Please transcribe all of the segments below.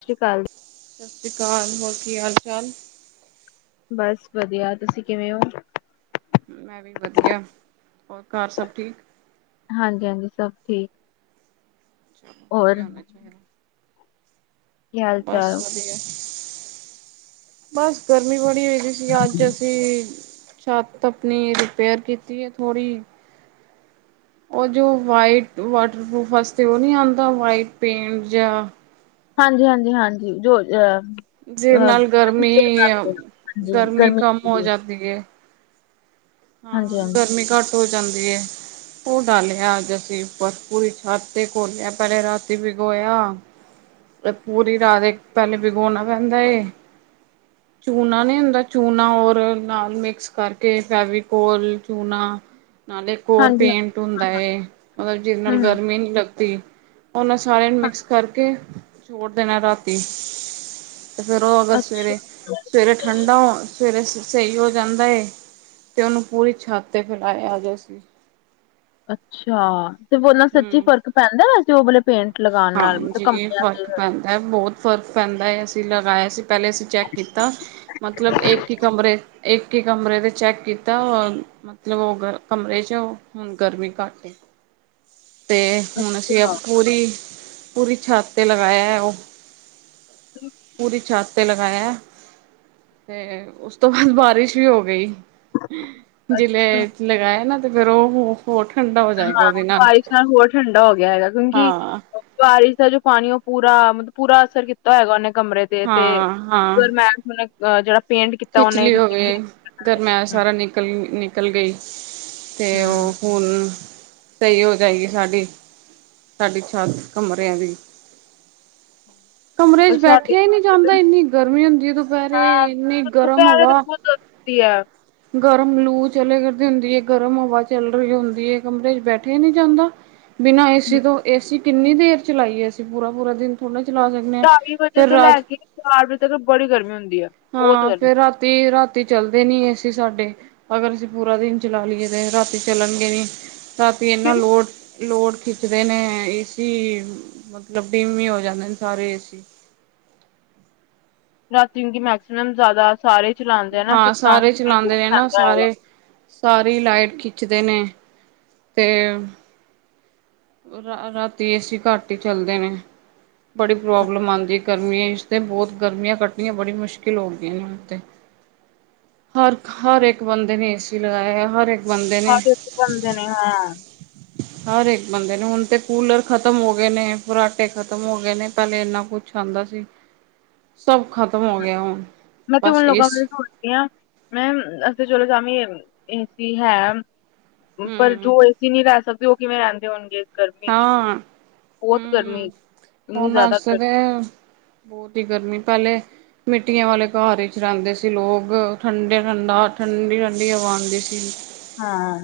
ਸਤਿ ਸ਼੍ਰੀ ਅਕਾਲ ਸਤਿ ਸ਼੍ਰੀ ਅਕਾਲ ਹੋਰ ਕੀ ਹਾਲ ਚਾਲ ਬਸ ਵਧੀਆ ਤੁਸੀਂ ਕਿਵੇਂ ਹੋ ਮੈਂ ਵੀ ਵਧੀਆ ਹੋਰ ਘਰ ਸਭ ਠੀਕ ਹਾਂਜੀ ਹਾਂਜੀ ਸਭ ਠੀਕ ਚਲੋ ਹੋਰ ਵਧੀਆ ਹੋਣਾ ਚਾਹੀਦਾ ਕੀ ਹਾਲ ਬਸ ਚਾਲ? ਵਧੀਆ ਬਸ ਗਰਮੀ ਬੜੀ ਹੋਈ ਸੀ ਅੱਜ ਅਸੀਂ ਛੱਤ ਆਪਣੀ ਰਿਪੇਅਰ ਕੀਤੀ ਹੈ ਥੋੜ੍ਹੀ ਉਹ ਜੋ ਵਾਈਟ ਵਾਟਰਪੂਫ ਵਾਸਤੇ ਉਹ ਨੀ ਆਉਂਦਾ ਵਾਈਟ ਪੇਂਟ ਜਾਂ ਹਾਂਜੀ ਹਾਂਜੀ ਹਾਂਜੀ ਜੋ ਅ ਜਿ ਅ ਨਾਲ ਗਰਮੀ ਫਰਨੀਚਰ ਕਰਦੇ ਆ। ਹਾਂਜੀ ਗਰਮੀ ਕੰਮ ਹੋ ਹੁੰਦੀ ਜਾਂਦੀ ਹੈ ਹਾਂ ਹਾਂਜੀ ਹਾਂਜੀ ਗਰਮੀ ਘੱਟ ਹੋ ਜਾ ਜਾਂਦੀ ਐ ਉਹ ਡਾਲਿਆ ਅੱਜ ਅਸੀਂ ਉੱਪਰ ਪੂਰੀ ਛੱਤ ਤੇ ਖੋਲਿਆ ਪਹਿਲੇ ਰਾਤੀ ਭਿਗੋਇਆ ਤੇ ਪੂਰੀ ਰਾਤ ਪਹਿਲੇ ਭਿਗੋਣਾ ਪੈਂਦਾ ਐ ਚੂਨਾ ਨੀ ਹੁੰਦਾ ਚੂਨਾ ਔਰ ਨਾਲ ਮਿਕਸ ਕਰਕੇ ਫੈਵਿਕ ਕੋਲ ਚੂਨਾ ਨਾਲ ਇੱਕ ਹੋਰ ਹਾਂਜੀ ਪੇਂਟ ਹੁੰਦਾ ਹੈ ਮਤਲਬ ਜਿਹਦੇ ਨਾਲ ਹਮ ਹਮ। ਗਰਮੀ ਨਹੀਂ ਲੱਗ ਤੇ ਉਹਨਾਂ ਸਾਰਿਆਂ ਨੂੰ ਮਿਕਸ ਕਰਕੇ ਛੋੜ ਦੇਣਾ ਰਾਤੀ ਤੇ ਫੇਰ ਉਹ ਅਗਰ ਅੱਛਾ ਸਵੇਰੇ ਸਵੇਰੇ ਠੰਡਾ ਹੋ ਸਵੇਰੇ ਸਹੀ ਹੋ ਜਾਂਦਾ ਏ ਤੇ ਉਹਨੂੰ ਪੂਰੀ ਛੱਤ ਤੇ ਫੈਲਾਇਆ ਗਿਆ ਸੀ ਅੱਛਾ! ਤੇ ਬੋਲਨਾ ਸੱਚੀ ਹੂੰ। ਫ਼ਰਕ ਪੈਂਦਾ ਏ ਉਹ ਪੇਂਟ ਲਗਾਉਣ ਨਾਲ ਮਤਲਬ ਹਾਂਜੀ ਕੰਪਨੀਆਂ ਫ਼ਰਕ ਦੇ ਪੈਂਦਾ ਹੈ ਬਹੁਤ ਫ਼ਰਕ ਪੈਂਦਾ ਹੈ ਅਸੀਂ ਲਗਾਇਆ ਸੀ ਪਹਿਲੇ ਅਸੀਂ ਚੈੱਕ ਕੀਤਾ ਮਤਲਬ ਇੱਕ ਹੀ ਕਮਰੇ ਇੱਕ ਹੀ ਕਮਰੇ ' ਚੈੱਕ ਕੀਤਾ ਮਤਲਬ ਉਹ ਕਮਰੇ ' ਹੁਣ ਗਰਮੀ ਘੱਟ ਹੇ ਤੇ ਹੁਣ ਅਸੀਂ ਅੱਛਾ ਪੂਰੀ ਪੂਰੀ ਛੱਤ ' ਤੇ ਲਗਾਇਆ ਉਹ ਪੂਰੀ ਛੱਤ ਉਤੇ ਲਗਾਇਆ ਤੇ ਉਸ ਤੋਂ ਬਾਅਦ ਬਾਰਿਸ਼ ਵੀ ਹੋ ਗਈ ਜਿਲੇ ਅੱਛਾ ਲਗਾਇਆ ਨਾ ਅਤੇ ਫਿਰ ਉਹ ਹੋਰ ਠੰਡਾ ਹੋ ਜਾਏਗਾ ਹਾਂ ਉਹਦੇ ਬਾਰਿਸ਼ ਨਾਲ ਹੋਰ ਠੰਡਾ ਹੋ ਗਿਆ ਹੈਗਾ ਕਿਉਂਕਿ ਹਾਂ ਬਾਰਿਸ਼ ਦਾ ਜੋ ਪਾਣੀ ਉਹ ਪੂਰਾ ਮਤਲਬ ਪੂਰਾ ਅਸਰ ਕੀਤਾ ਹੈਗਾ ਉਹਨੇ ਕਮਰੇ ਤੇ ਤੇ ਹਾਂ ਹਾਂ ਗਰਮੇਸ ਮੈਂ ਹੁਣ ਆਹ ਜਿਹੜਾ ਪੇਂਟ ਕੀਤਾ ਉਹਨੇ ਖਿਚਲੀ ਦਿੱਤੀ ਹੋਵੇ ਵੀ ਹੈਗੀ ਗਰਮੈਸ਼ ਗਰਮੇਸ ਸਾਰਾ ਹੂੰ ਨਿਕਲ ਨਿਕਲ ਗਈ ਅਤੇ ਉਹ ਹੂੰ ਹੁਣ ਸਹੀ ਹੋ ਜਾਏਗੀ ਸਾਡੀ ਛੱਤ ਕਮਰਿਆਂ ਦੀ ਕਮਰੇ ਪਰ ਚ, ਸਾਡੇ ਬੈਠਿਆ ਹੀ ਨਹੀਂ ਜਾਂਦਾ ਇੰਨੀ ਗਰਮੀ ਹੁੰਦੀ ਦੁਪਹਿਰੇ ਹਾਂ ਇਨ [unintelligible] ਗਰਮ ਲੂ ਚਲੇ ਕਰਦੀ ਹੁੰਦੀ ਹੈ ਗਰਮ ਹਵਾ ਚੱਲ ਰਹੀ ਹੁੰਦੀ ਹੈ ਕਮਰੇ ਚ ਬੈਠਿਆ ਨਹੀਂ ਜਾਂਦਾ ਬਿਨਾਂ ਹੂੰ ਏਸੀ ਤੋਂ ਏਸੀ ਕਿੰਨੀ ਦੇਰ ਚਲਾਈਏ ਅਸੀਂ ਪੂਰਾ ਪੂਰਾ ਦਿਨ ਥੋੜ੍ਹਾ ਚਲਾ ਸਕਦੇ ਹਾਂ ਢਾਈ ਵਜੇ ਫਿਰ ਤੋਂ ਲੈ ਰਾਤ ਕੇ ਚਾਰ ਵਜੇ ਤੱਕ ਬੜੀ ਗਰਮੀ ਹੁੰਦੀ ਹੈ ਬਹੁਤ ਹਾਂ ਗਰਮੀ ਫੇਰ ਰਾਤੀ ਰਾਤੀ ਚੱਲਦੇ ਨੀ ਏਸੀ ਸਾਡੇ ਅਗਰ ਅਸੀਂ ਪੂਰਾ ਦਿਨ ਚਲਾ ਲਈਏ ਤੇ ਰਾਤੀ ਚੱਲਣਗੇ ਨੀ ਤਾਂ ਵੀ ਇਨਾ ਕਿਉਂ ਲੋੜ ਹੁੰਦਾ ਲੋਡ ਖਿੱਚਦੇ ਨੇ ਏ ਸੀ ਮਤਲਬ ਡਿਮ ਹੀ ਹੋ ਜਾਂਦੇ ਨੇ ਸਾਰੇ ਏਸੀ ਰਾਤੀ ਕਿ ਮੈਕਸੀਮਮ ਜ਼ਿਆਦਾ ਸਾਰੇ ਚਲਾਉਂਦੇ ਆ ਨਾ ਹਾਂ ਫਿਰ ਤਾਂ ਸਾਰੇ ਕਰਕੇ ਚਲਾਉਂਦੇ ਲੋਡ ਨੇ ਨਾ ਪੈਂਦਾ ਹੈਗਾ ਸਾਰੇ ਸਾਰੀ ਲਾਈਟ ਖਿੱਚਦੇ ਨੇ ਤੇ ਰਾ ਰਾਤੀ ਏਸੀ ਘੱਟ ਹੀ ਚੱਲਦੇ ਨੇ ਬੜੀ ਪ੍ਰੋਬਲਮ ਆਉਂਦੀ ਗਰਮੀਆਂ ਚ ਤੇ ਬਹੁਤ ਗਰਮੀਆਂ ਕੱਟਣੀਆਂ ਬੜੀ ਮੁਸ਼ਕਿਲ ਹੋ ਗਈ ਹੁਣ ਤੇ ਹਰ ਹਰ ਇੱਕ ਬੰਦੇ ਨੇ ਏਸੀ ਲਗਾਇਆ ਹੈ ਹਰ ਇੱਕ ਬੰਦੇ ਨੇ ਹਰ ਇੱਕ ਬੰਦੇ ਨੇ ਹਾਂ ਨੇ ਹੁਣ ਤੇ ਕੂਲਰ ਖਤਮ ਹੋ ਗਏ ਨੇ ਫਰਾਟੇ ਖਤਮ ਹੋ ਗਏ ਨੇ ਪਹਿਲੇ ਇੰਨਾ ਕੁਛ ਆਉਂਦਾ ਸੀ ਸਭ ਖ਼ਤਮ ਹੋ ਗਿਆ ਹੁਣ, ਮੈਂ ਤੇ ਬਸ ਹੁਣ ਲੋਕਾਂ ਏਸੀ ਨੂੰ ਸੋਚਦੀ ਹਾਂ ਮੈਂ ਅਸੀਂ ਚਲੋ ਸ਼ਾਮੀ ਏਸੀ ਹੈ ਪਰ ਹੂੰ, ਜੋ ਏਸੀ ਨਹੀਂ ਲੈ ਸਕਦੇ ਉਹ ਕਿਵੇਂ ਰਹਿੰਦੇ ਹੋਣਗੇ ਗਰਮੀ ਚ ਹਾਂ ਬਹੁਤ ਗਰਮੀ ਹਮ ਚ ਇੰਨੀ ਹੁਣ ਜ਼ਿਆਦਾ ਵੇਸੇ ਤੇ ਗਰਮੀ ਬਹੁਤ ਹੀ ਗਰਮੀ ਪਹਿਲੇ ਮਿੱਟੀਆਂ ਵਾਲੇ ਘਰ ਵਿੱਚ ਰਹਿੰਦੇ ਸੀ ਲੋਕ ਠੰਡੇ ਠੰਡਾ ਠੰਡੀ ਠੰਡੀ ਹਵਾ ਆਉਂਦੀ ਸੀ ਹਾਂ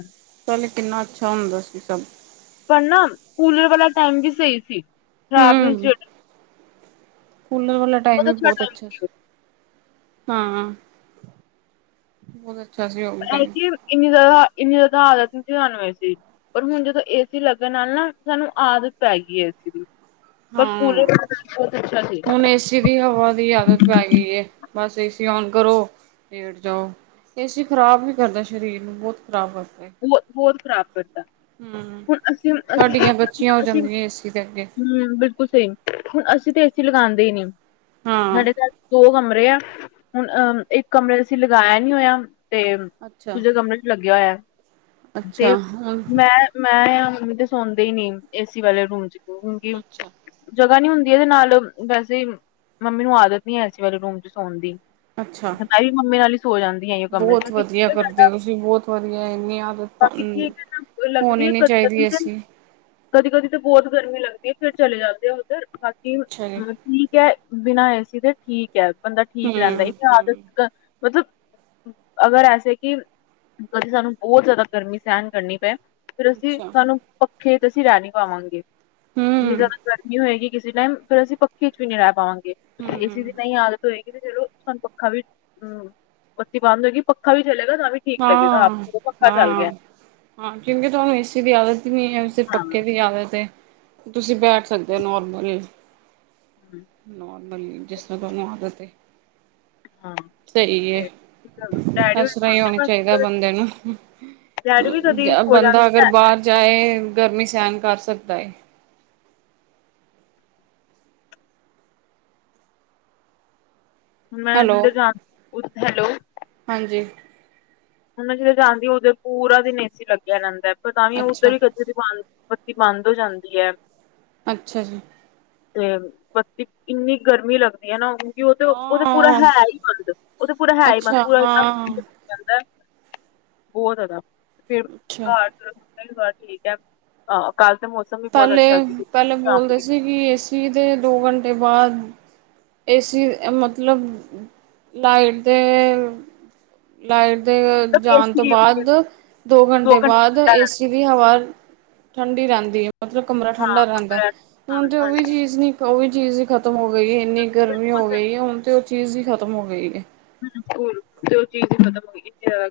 ਕਿੰਨਾ ਅੱਛਾ ਹੁੰਦਾ ਸੀ ਸਭ ਪਰ ਨਾ ਕੂਲਰ ਵਾਲਾ ਟਾਈਮ ਵੀ ਸਹੀ ਸੀ ਖਰਾਬ ਨੀ ਹੂੰ, ਕੂਲਰ ਵਾਲਾ ਟਾਈਮ ਵੀ ਬਹੁਤ ਅੱਛਾ ਸੀ ਹਾਂ ਬ ਹੈ ਕਿ ਇੰਨੀ ਜ਼ਿਆਦਾ ਇੰਨੀ ਜ਼ਿਆਦਾ ਆ ਤਾਨਵੇਂ ਪਰ ਹੁਣ ਜਦੋਂ ਏਸੀ ਲੱਗਣ ਨਾਲ ਨਾ ਸਾਨੂੰ ਆਦਤ ਪੈ ਗਈ ਏਸੀ ਦੀ ਪਰ ਹਾਂ ਕੂਲਰ ਬਹੁਤ ਅੱਛਾ ਸੀ ਹੁਣ ਏਸੀ ਦੀ ਹਵਾ ਦੀ ਆਦਤ ਪੈ ਗਈ ਏ ਬਸ ਏਸੀ ਔਨ ਕਰੋ ਲੇਟ ਜਾਓ ਏਸੀ ਖ਼ਰਾਬ ਵੀ ਕਰਦੈ ਸਰੀਰ ਨੂੰ ਬਹੁਤ ਖ਼ਰਾਬ ਕਰਦਾ ਬਹੁ ਬਹੁਤ ਖ਼ਰਾਬ ਕਰਤਾ ਹੂੰ ਹੁਣ ਅਸੀਂ ਅਸੀਂ ਹੱਡੀਆਂ ਕੱਚੀਆਂ ਹੋ ਅਸੀਂ ਜਾਂਦੀਆਂ ਏਸੀ ਦੇ ਅੱਗੇ ਹਮ ਬਿਲਕੁਲ ਸਹੀ ਹੁਣ ਅਸੀਂ ਤੇ ਲਗਾਉਂਦੇ ਹੀ ਨੀ ਹਾਂ ਸਾਡੇ ਘਰ ਦੋ ਕਮਰੇ ਹੁਣ ਅਹ ਇੱਕ ਕਮਰੇ, ਏਸੀ ਲਗਾਇਆ ਨੀ ਹੋਇਆ? ਤੇ ਅੱਛਾ ਦੂਜੇ ਕਮਰੇ ਚ, ਲੱਗਿਆ ਹੋਇਆ। ਤੇ, ਅੱਛਾ ਹੁਣ ਮੈਂ -ਮੈਂ ਆ ਹੁਣ ਤੇ ਸੌਦੇ ਇ ਨੀ, ਏਸੀ ਵਾਲੇ ਰੂਮ ਚ ਅੱਛਾ ਜਗ੍ਹਾ ਨਹੀਂ ਹੁੰਦੀ? ਇਹਦੇ ਨਾਲ ਵੈਸੇ ਮੰਮੀ ਨੂੰ ਆਦਤ ਨੀ ਹੈ, ਏਸੀ ਵਾਲੇ ਰੂਮ ਚ ਸੋਣ ਦੀ। ਅੱਛਾ ਮੈਂ ਵੀ ਮੰਮੀ ਨਾਲ ਹੀ ਸੋ ਜਾਂਦੀ ਆ, ਇਸ ਕਮਰੇ ਚ ਬਹੁਤ ਵਧੀਆ ਕਰਦੇ ਸਾਡਾ ਹੋ ਤੁਸੀਂ ਬਹੁਤ ਵਧੀਆ ਇੰਨੀ ਆਦਤ ਬਾਕੀ ਠੀਕ ਹੈ ਲੱਗਦੀ ਹੋਣੀ ਹੈ ਨੀ ਕ ਚਾਹੀਦੀ ਕਦੀ ਏਸੀ ਕਦੀ ਕਦੀ ਤਾਂ ਬਹੁਤ ਗਰਮੀ ਲੱਗਦੀ [inaudible] ਵੀ ਫੇਰ ਚਲੇ ਜਾਂਦੇ ਆ, ਉੱਧਰ। ਬਾਕੀ, ਅੱਛਾ ਜੀ ਹ ਠੀਕ ਹੈ। ਬਿਨਾਂ ਏਸੀ ਦੇ ਠੀਕ ਹੈ। ਬੰਦਾ ਠੀਕ ਰਹਿੰਦਾ ਹੂੰ ਇ, ਹੂੰ ਆਦਤ ਮਤਲਬ, ਅਗਰ ਐਸੇ ਕਿ, ਕਦੇ ਸਾਨੂੰ ਬਹੁਤ ਜ਼ਿਆਦਾ ਗਰਮੀ ਸਹਿਨ ਕਰਨੀ ਪਏ ਫਿਰ, ਅਸੀਂ ਅੱਛਾ ਸਾਨੂੰ ੇ ਅਸੀਂ ਰਾਣੀ ਪਾਵਾਂਗੇ [inaudible] ਇੰਨੀ ਹੂੰ ਜ਼ਿਆਦਾ ਗਰਮੀ ਹੋਏਗੀ? ਕਿਸੇ ਟਾਈਮ ਫਿਰ ਅਸੀਂ, ਪੱਖੀ ਚ ਵੀ ਨਹੀਂ ਰਹਿ ਪਾਵਾਂਗੇ। ਇਸਏ ਦੀ ਹੂੰ ਨਹੀਂ ਆਦਤ ਹੋਏਗੀ [inaudible] ਜਦੋ ਸਾਨੂੰ ਪੱਖਾ ਵੀ, ਹਮ ਬੱਤੀ ਬੰਦ ਹੋਏਗੀ ਪੱਖਾ ਵੀ ਚਲੇਗਾ, ਤਾਂ ਵੀ ਠੀਕ ਲਗੇਗਾ ਆਪ ਹਾਂ ਹਾਂ -ਹਾਂ ਕਿਂਉਂਕੀ ਤੁਹਾਨੂੰ ਏਸੀ ਦੀ ਆਦਤ ਹਾਂ ਪੱਕੇ ਵੀ ਆਦ ਤੇ [inaudible] ਤੁਸੀਂ ਬੈਠ ਸਕਦੇ ਹੋ, ਨਰਮਲ ਨ [inaudible] ਮਤਲਬ, ਜਿਸ੍ਹਾਂ ਤੁਹਾਨੂੰ ਆਦਤ ਹਾਂ ਸਹੀ ਏ, ਤੇ ਡੈਡੀ ਹੋਰੀ ਇਸਸਰ ਹੀ ਹੋਣੀ ਸੌਂਦੇ ਬਸ ਬੰਦੇ ਨੂੰ, ਡੈਡੀ ਵੀ ਕਦੀ ਸੋ ਬੰਦਾ ਜਾਂਦੇ ਅਗਰ ਹੈ ਬਾਹਰ ਜਾਏ। ਗਰਮੀ ਸਹਿਣ ਕਰ ਸਕਦਾ ਏ। ਮੈਂ ਹੈਲੋ ਜਧਰ ਜਾ ਹੈਲੋ [inaudible] ਹਾਂਜੀ ਹੁਣ ਜਦੋਂ ਜਾਂਦੀ, ਉਥੇ ਪੂਰਾ ਦਿਨ ਏਸੀ ਲੱਗਿਆ ਰਿੰਦੈ। ਪਤਾ ਤਾਂ ਵੀ ਉਹ ਉੱਧਰ ਅੱਛਾ ਹੀ ਗੱਜੂ ਦੀ ਪਾ [inaudible] ਤੇ ਬੰਦ ਹੋ ਜਾਂਦੀ ਹੈ ਅੱਛਾ ਜੀ ਤੇ ਬੱਤੀ ਇੰਨੀ ਗਰਮੀ ਲੱਗਦੀ ਹੈ ਨਾ ਕਿ ਉਹ ਤੇ ਉਹਦੇ ਪੂਰਾ ਹਾਂ ਹੈ ਹੀ ਬੰਦ ਉਹਦਾ ਪੂਰਾ ਹੈ ਹੀ ਬਦ ਅੱਛਾ ਪੂਰਾ ਹਾਂ ਜਾਂਦਾ ਬਹੁਤ ਜ਼ਾਦਾ ਫਿਰ ਅੱਛਾ ਘਰ ਮੰਗਲਵਾਰ ਠੀਕ ਹੈ ਅਹ ਕੱਲ ਤਾਂ ਮੌਸਮ ਵੀ ਬਹੁਤ ਪਹਿਲੇ ਅੱਛਾ ਸੀ ਪਹਿਲੇ ਬੋਲਦੇ ਸ਼ਾਮੀ ਸੀ ਕਿ ਏਸੀ ਦੋ ਘੰਟੇ ਬਾਅਦ ਏਸੀ ਮਤਲਬ ਲਾਈਟ ਦੇ ਲਾਈਟ ਦੇ ਮਤਲਬ ਜਾਣ ਤੋਂ ਏਸੀ ਬਾਅਦ ਦੋ ਘੰਟੇ ਬਾਅਦ ਏਸੀ ਦੀ ਹਵਾ ਠੰਢਡੀ ਰਹਿੰਦੀ ਹੈ ਮਤਲਬ ਕਮਰਾ ਹਾਂ ਠੰਢਾ ਰਹਿੰਦਾ ਹੈ ਕਮਰਾ ਹਾਂ ਹੁਣ ਤੇ ਉਹੀ ਹਾਂਜੀ ਚੀਜ਼ ਨੀ ਉਹਹੀ ਚੀਜ਼ ਹੀ ਖਤਮ ਹੋ ਗਈ ਇੰਨੀ ਗਰਮੀ ਬਿਲਕੁਲ ਹੋ ਸਹੀ ਗਈ ਹੈ ਹੁਣ ਤੇ ਉਹ ਚੀਜ਼ ਹੀ ਖਤਮ ਹੋ ਗਈ ਹੈ ਕੂਲ ਉਸ ਚੀਜ਼ ਦੀ ਮਦਦ ਹੋਈ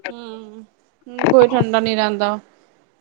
ਹਮ ਕੋਈ ਠੰਡਾ ਨੀ ਰਹਿੰਦਾ